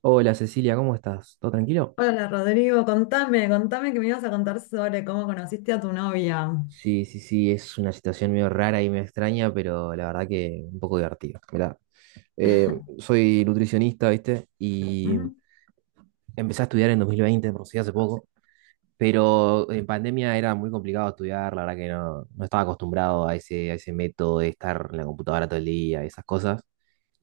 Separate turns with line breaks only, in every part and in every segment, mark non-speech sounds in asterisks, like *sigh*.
Hola Cecilia, ¿cómo estás? ¿Todo tranquilo?
Hola Rodrigo, contame, contame que me ibas a contar sobre cómo conociste a tu novia.
Sí, sí, sí, es una situación medio rara y medio extraña, pero la verdad que un poco divertido. Mirá, eh, soy nutricionista, ¿viste? Y
Ujú,
empecé a estudiar en 2020, por si hace poco, pero en pandemia era muy complicado estudiar, la verdad que no estaba acostumbrado a ese método de estar en la computadora todo el día y esas cosas.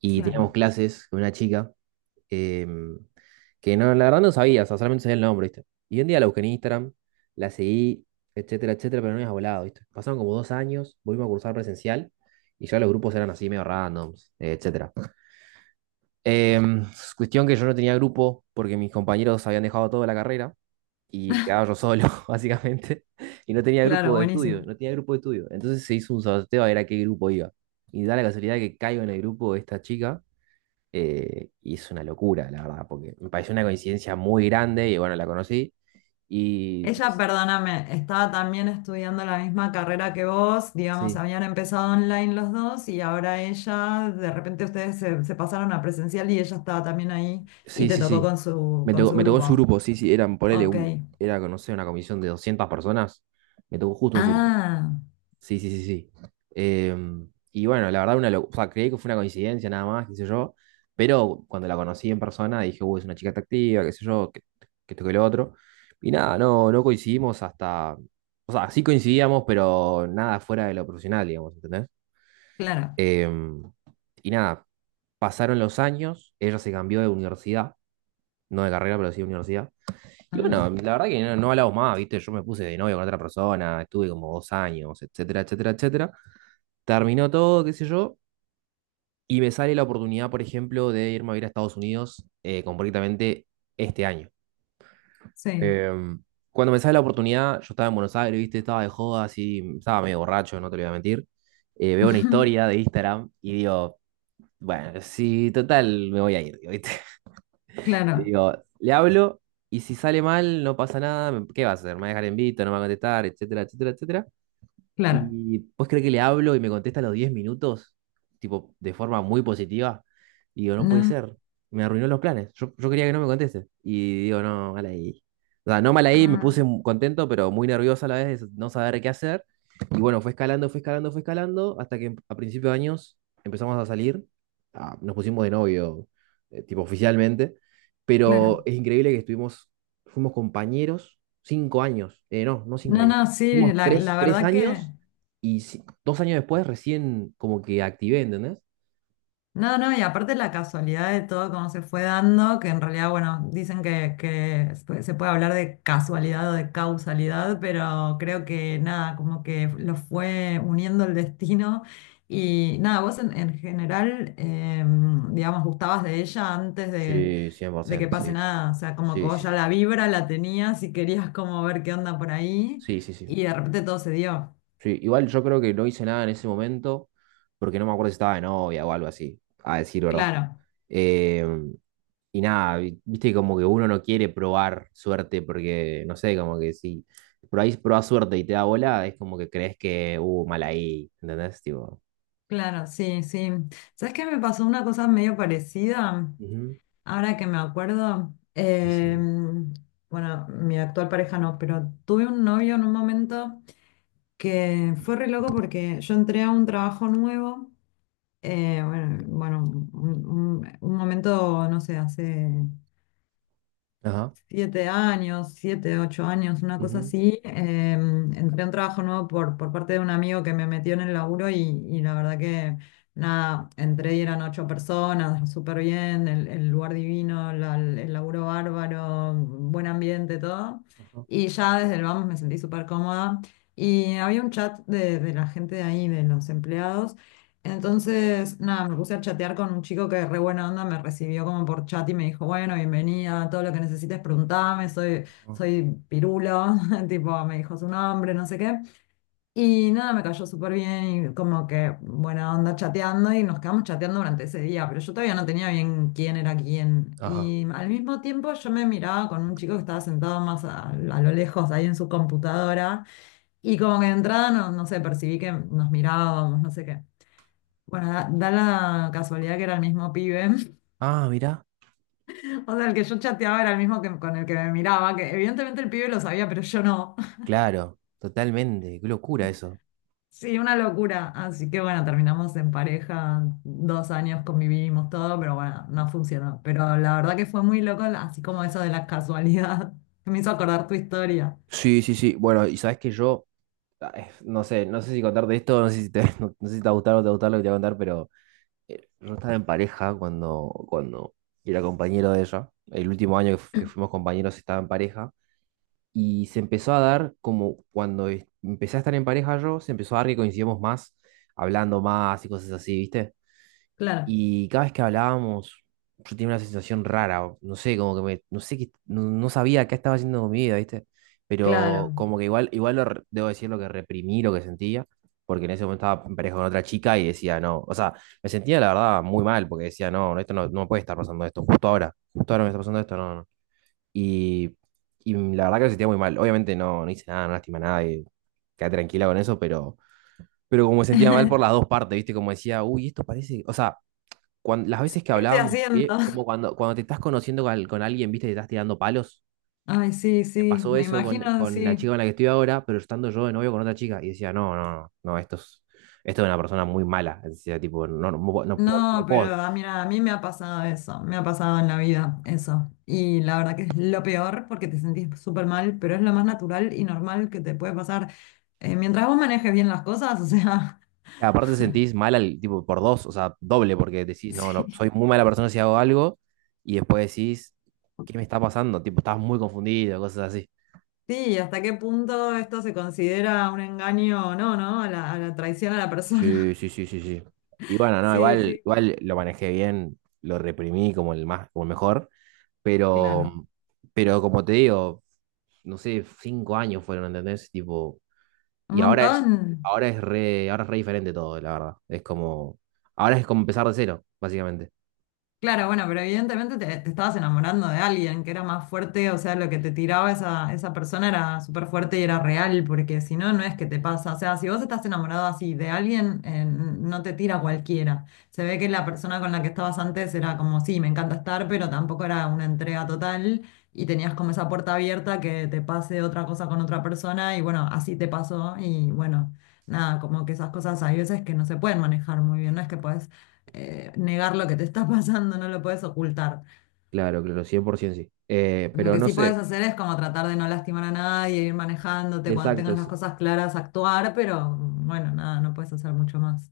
Y
claro,
teníamos clases con una chica em, que no, la verdad no sabía, o sea, solamente sabía el nombre, ¿viste? Y un día la busqué en Instagram, la seguí, etcétera, etcétera, pero no había volado, ¿viste? Pasaron como dos años, volvimos a cursar presencial y ya los grupos eran así medio randoms, etcétera. Em, Cuestión que yo no tenía grupo porque mis compañeros habían dejado toda la carrera y quedaba yo solo, *laughs* básicamente, y no tenía
claro,
grupo de
buenísimo.
estudio, no tenía grupo de estudio. Entonces se hizo un sorteo a ver a qué grupo iba. Y da la casualidad que caigo en el grupo de esta chica y es una locura, la verdad, porque me pareció una coincidencia muy grande y bueno, la conocí. Y no
Ella,
sé,
perdóname, estaba también estudiando la misma carrera que vos, digamos,
sí,
habían empezado online los dos y ahora ella, de repente ustedes se pasaron a presencial y ella estaba también ahí y
sí,
te
sí,
tocó
sí.
con su,
Me
con
tocó,
su
me tocó en su
grupo.
grupo, sí, sí, eran, ponele,
Ok.
un, era, no sé, una comisión de 200 personas. Me tocó justo en su grupo.
Ah,
Sí, sí, sí, sí. Y bueno, la verdad, o sea, creí que fue una coincidencia nada más, qué sé yo, pero cuando la conocí en persona dije, uy, es una chica atractiva, qué sé yo, que esto que lo otro. Y nada, no coincidimos hasta, o sea, sí coincidíamos, pero nada fuera de lo profesional, digamos, ¿entendés?
claro.
Em, y nada, pasaron los años, ella se cambió de universidad, no de carrera, pero sí de universidad. Y bueno,
Ah,
la verdad que no hablamos más, ¿viste? Yo me puse de novio con otra persona, estuve como dos años, etcétera, etcétera, etcétera. Terminó todo, qué sé yo, y me sale la oportunidad, por ejemplo, de irme a vivir a Estados Unidos concretamente este año.
sí.
Em, Cuando me sale la oportunidad, yo estaba en Buenos Aires, viste, estaba de joda, así, estaba medio borracho, no te lo voy a mentir. Veo una historia de
*laughs*
Instagram y digo, bueno, sí, total, me voy a ir, ¿viste? *laughs* Y
Claro,
digo, le hablo y si sale mal, no pasa nada, ¿qué va a hacer? ¿Me va a dejar en visto? ¿No me va a contestar? Etcétera, etcétera, etcétera.
claro.
Y pues cree que le hablo y me contesta a los 10 minutos, tipo, de forma muy positiva. Y digo, no puede
No.
ser. Me arruinó los planes. Yo quería que no me conteste. Y digo, no, mal ahí. O sea, no mal ahí, me
Ah,
puse contento, pero muy nervioso a la vez de no saber qué hacer. Y bueno, fue escalando, fue escalando, fue escalando, hasta que a principios de años empezamos a salir. Ah, nos pusimos de novio, tipo oficialmente. Pero
claro.
es increíble que estuvimos, fuimos compañeros 5 años. No cinco
No,
años.
no, sí,
Fuimos
la,
tres,
la
tres
verdad que...
años y 2 años después recién como que activé, ¿entendés?
No, no, y aparte la casualidad de todo cómo se fue dando, que en realidad, bueno, dicen que se puede hablar de casualidad o de causalidad, pero creo que nada, como que lo fue uniendo el destino. Y nada, vos en general, digamos, gustabas de ella antes
Sí,
de que
100%,
pase
sí.
nada, o sea, como que
Sí,
vos
sí,
ya
sí.
la vibra la tenías y querías como ver qué onda por ahí,
Sí, sí, sí.
y de repente todo se dio,
Sí, igual yo creo que no hice nada en ese momento porque no me acuerdo si estaba de novia o algo así, a decir verdad.
claro.
Eh, y nada, viste como que uno no quiere probar suerte porque, no sé, como que si por ahí probás suerte y te da bola, es como que crees que, mal ahí, ¿entendés? Tipo,
Claro, sí, sí. ¿Sabes qué me pasó una cosa medio parecida?
ujú,
Ahora que me acuerdo,
decime.
bueno, mi actual pareja no, pero tuve un novio en un momento que fue re loco porque yo entré a un trabajo nuevo, bueno, bueno, un momento, no sé, hace
Ajá,
7 años, 7, 8 años, una cosa
ujú,
así. Entré a un trabajo nuevo por parte de un amigo que me metió en el laburo y la verdad que nada, entré y eran 8 personas, súper bien, el lugar divino, el laburo bárbaro, buen ambiente, todo.
ajá,
Y ya desde el vamos me sentí súper cómoda. Y había un chat de la gente de ahí, de los empleados. Entonces, nada, me puse a chatear con un chico que re buena onda me recibió como por chat y me dijo, bueno, bienvenida, todo lo que necesites preguntame,
ajá.
soy Pirulo, *laughs* tipo, me dijo su nombre, no sé qué. Y nada, me cayó súper bien y como que buena onda chateando y nos quedamos chateando durante ese día, pero yo todavía no tenía bien quién era quién.
Ajá.
Y al mismo tiempo yo me miraba con un chico que estaba sentado más a lo lejos ahí en su computadora y como que de entrada, no, no sé, percibí que nos mirábamos, no sé qué. Bueno, da la casualidad que era el mismo pibe. *laughs*
Ah, mirá.
O sea, el que yo chateaba era el mismo que, con el que me miraba, que evidentemente el pibe lo sabía, pero yo no. *laughs*
Claro, totalmente, qué locura eso.
Sí, una locura. Así que bueno, terminamos en pareja, 2 años convivimos todo, pero bueno, no funcionó. Pero la verdad que fue muy loco, así como eso de la casualidad. *laughs* Me hizo acordar tu historia.
Sí, sí, sí. Bueno, y sabes que yo, ay, no sé, no sé si contarte esto, no sé si te, *laughs* no, no sé si te va a gustar o no te va a gustar lo que te voy a contar, pero yo estaba en pareja cuando era compañero de ella. El último año que, que fuimos compañeros estaba en pareja. Y se empezó a dar como cuando empecé a estar en pareja yo, se empezó a dar que coincidíamos más, hablando más y cosas así, ¿viste?
Claro,
Y cada vez que hablábamos, yo tenía una sensación rara, o no sé, como que me, no sé qué, no sabía qué estaba haciendo con mi vida, ¿viste? Pero
claro.
como que igual, igual debo decir lo que reprimí, lo que sentía, porque en ese momento estaba en pareja con otra chica y decía, no, o sea, me sentía la verdad muy mal, porque decía, no, no, esto no, no me puede estar pasando esto, justo ahora me está pasando esto, no, no. Y, y la verdad que me sentía muy mal, obviamente no, no hice nada, no lastimé a nadie, quedé tranquila con eso, pero como me sentía mal por las
*laughs*
dos partes, ¿viste? Como decía, uy, esto parece, o sea las
Sí,
veces que
¿qué estoy
hablábamos,
haciendo?
como cuando, cuando te estás conociendo con, con alguien, viste, te estás tirando palos.
*laughs* Ay, sí,
Me
sí,
pasó
me
eso
imagino,
con la
sí.
chica con la que estoy ahora, pero estando yo de novio con otra chica. Y decía, no, no, no, esto es una persona muy mala. Decía, tipo, no, no, no, no
No, pero
puedo.
ah, mira, a mí me ha pasado eso, me ha pasado en la vida eso. Y la verdad que es lo peor porque te sentís súper mal, pero es lo más natural y normal que te puede pasar. Mientras vos manejes bien las cosas, o sea,
Aparte te sentís mal, tipo, por dos, o sea, doble, porque
*laughs*
decís, no, no,
sí.
soy muy mala persona si hago algo. Y después decís, ¿qué me está pasando? Tipo, estás muy confundido, cosas así.
Sí, ¿hasta qué punto esto se considera un engaño o no, no? A la traición a la persona.
Sí,
*laughs*
sí, sí, sí, sí. Y bueno, no,
Sí,
igual,
sí,
igual lo manejé bien, lo reprimí como el más, como el mejor, pero,
claro.
pero como te digo, no sé, 5 años fueron, ¿entendés? Tipo,
Un
y
montón.
ahora es re diferente todo, la verdad. Es como, ahora es como empezar de cero, básicamente.
Claro, bueno, pero evidentemente te estabas enamorando de alguien que era más fuerte, o sea, lo que te tiraba esa persona era súper fuerte y era real, porque si no, no es que te pasa. O sea, si vos estás enamorado así de alguien, no te tira cualquiera. Se ve que la persona con la que estabas antes era como, sí, me encanta estar, pero tampoco era una entrega total y tenías como esa puerta abierta que te pase otra cosa con otra persona y bueno, así te pasó y bueno, nada, como que esas cosas hay veces que no se pueden manejar muy bien, no es que puedes negar lo que te está *laughs* pasando, no lo puedes ocultar.
Claro, claro, 100% sí.
Lo
Pero
que
no
sí
sé,
puedes hacer es como tratar de no lastimar a nadie, ir manejándote, cuando
exacto,
tengas las cosas claras, actuar, pero bueno, nada, no puedes hacer mucho más.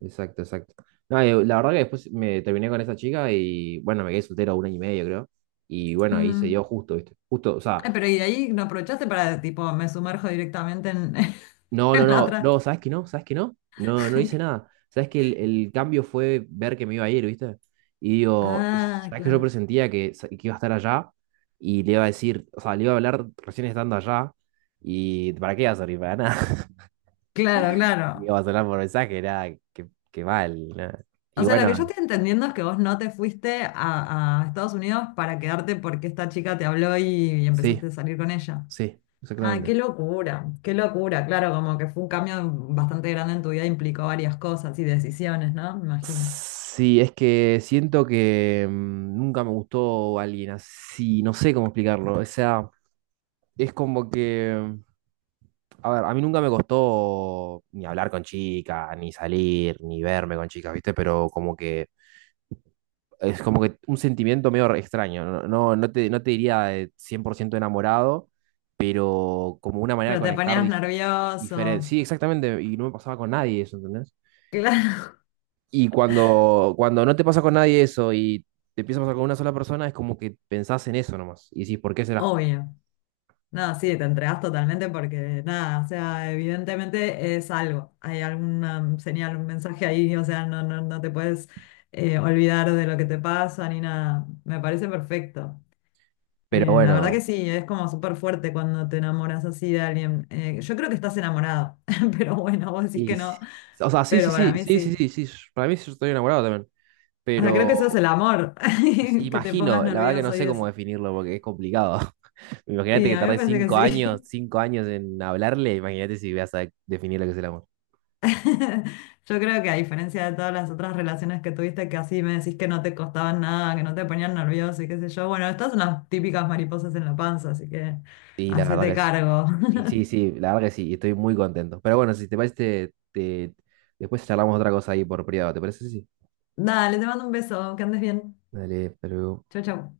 exacto, exacto. No, la verdad que después me terminé con esa chica y bueno, me quedé soltero un año y medio, creo. Y bueno, ahí se
Mm.
dio justo, ¿viste? Justo, o sea,
Ay, pero y de ahí no aprovechaste para, tipo, me sumerjo directamente en, *laughs*
no, no,
en la
no,
otra.
no, ¿sabes que no? ¿Sabes que no? No, no hice
*laughs*
nada. ¿Sabes que el cambio fue ver que me iba a ir, ¿viste? Y digo,
Ah,
¿sabes que yo
claro.
presentía que, que iba a estar allá? Y le iba a decir, o sea, le iba a hablar recién estando allá. ¿Y para qué iba a servir? Para nada.
Claro,
*laughs* Le
claro.
iba a sonar por mensaje, nada, que mal, nada. Y
O sea, lo
bueno,
que yo estoy entendiendo es que vos no te fuiste a Estados Unidos para quedarte porque esta chica te habló y
sí,
empezaste a salir con ella.
sí,
Ah, qué
exactamente.
locura, qué locura. Claro, como que fue un cambio bastante grande en tu vida, implicó varias cosas y decisiones, ¿no? Me imagino.
Sí, es que siento que mm, nunca me gustó alguien así, no sé cómo explicarlo. O sea, es como que, a ver, a mí nunca me costó ni hablar con chicas, ni salir, ni verme con chicas, ¿viste? Pero como que es como que un sentimiento medio extraño, no, no, no te, no te diría de 100% enamorado, pero como una manera de
Pero te
conectar
ponías nervioso.
diferente. Sí, exactamente, y no me pasaba con nadie eso, ¿entendés?
Claro,
Y cuando, cuando no te pasa con nadie eso y te empieza a pasar con una sola persona, es como que pensás en eso nomás y decís, ¿por qué
*laughs*
será?
obvio. No, sí, te entregas totalmente porque nada, o sea, evidentemente es algo. Hay alguna señal, un mensaje ahí, o sea, no, no, no te puedes olvidar de lo que te pasa ni nada. Me parece perfecto.
Pero
La verdad que
bueno.
sí, es como súper fuerte cuando te enamoras así de alguien. Yo creo que estás enamorado, *laughs* pero bueno, vos decís
Y,
que no,
o sea, sí, sí,
pero para
sí,
mí
sí, sí,
sí.
sí, sí, para mí sí estoy enamorado también,
O sea, creo que eso es
pero
el amor,
pues,
*laughs* que te pongas
imagino, la verdad que no
nervioso y
sé cómo
eso.
definirlo porque es complicado. *laughs* Imagínate
Y
que
a mí me
tardé
parece que
5 años,
sí.
5 años en hablarle, imagínate si vas a definir lo que es el amor.
*laughs* Yo creo que a diferencia de todas las otras relaciones que tuviste, que así me decís que no te costaban nada, que no te ponían nervioso y qué sé yo, bueno, estas son las típicas mariposas en la panza, así que
Y la verdad
hacete
que sí.
cargo.
Y sí, sí, la verdad que sí, y estoy muy contento. Pero bueno, si te parece, te, después charlamos otra cosa ahí por privado, ¿te parece? Sí.
*laughs* Dale, te mando un beso, que andes bien.
Dale, pero...
Chau, chau.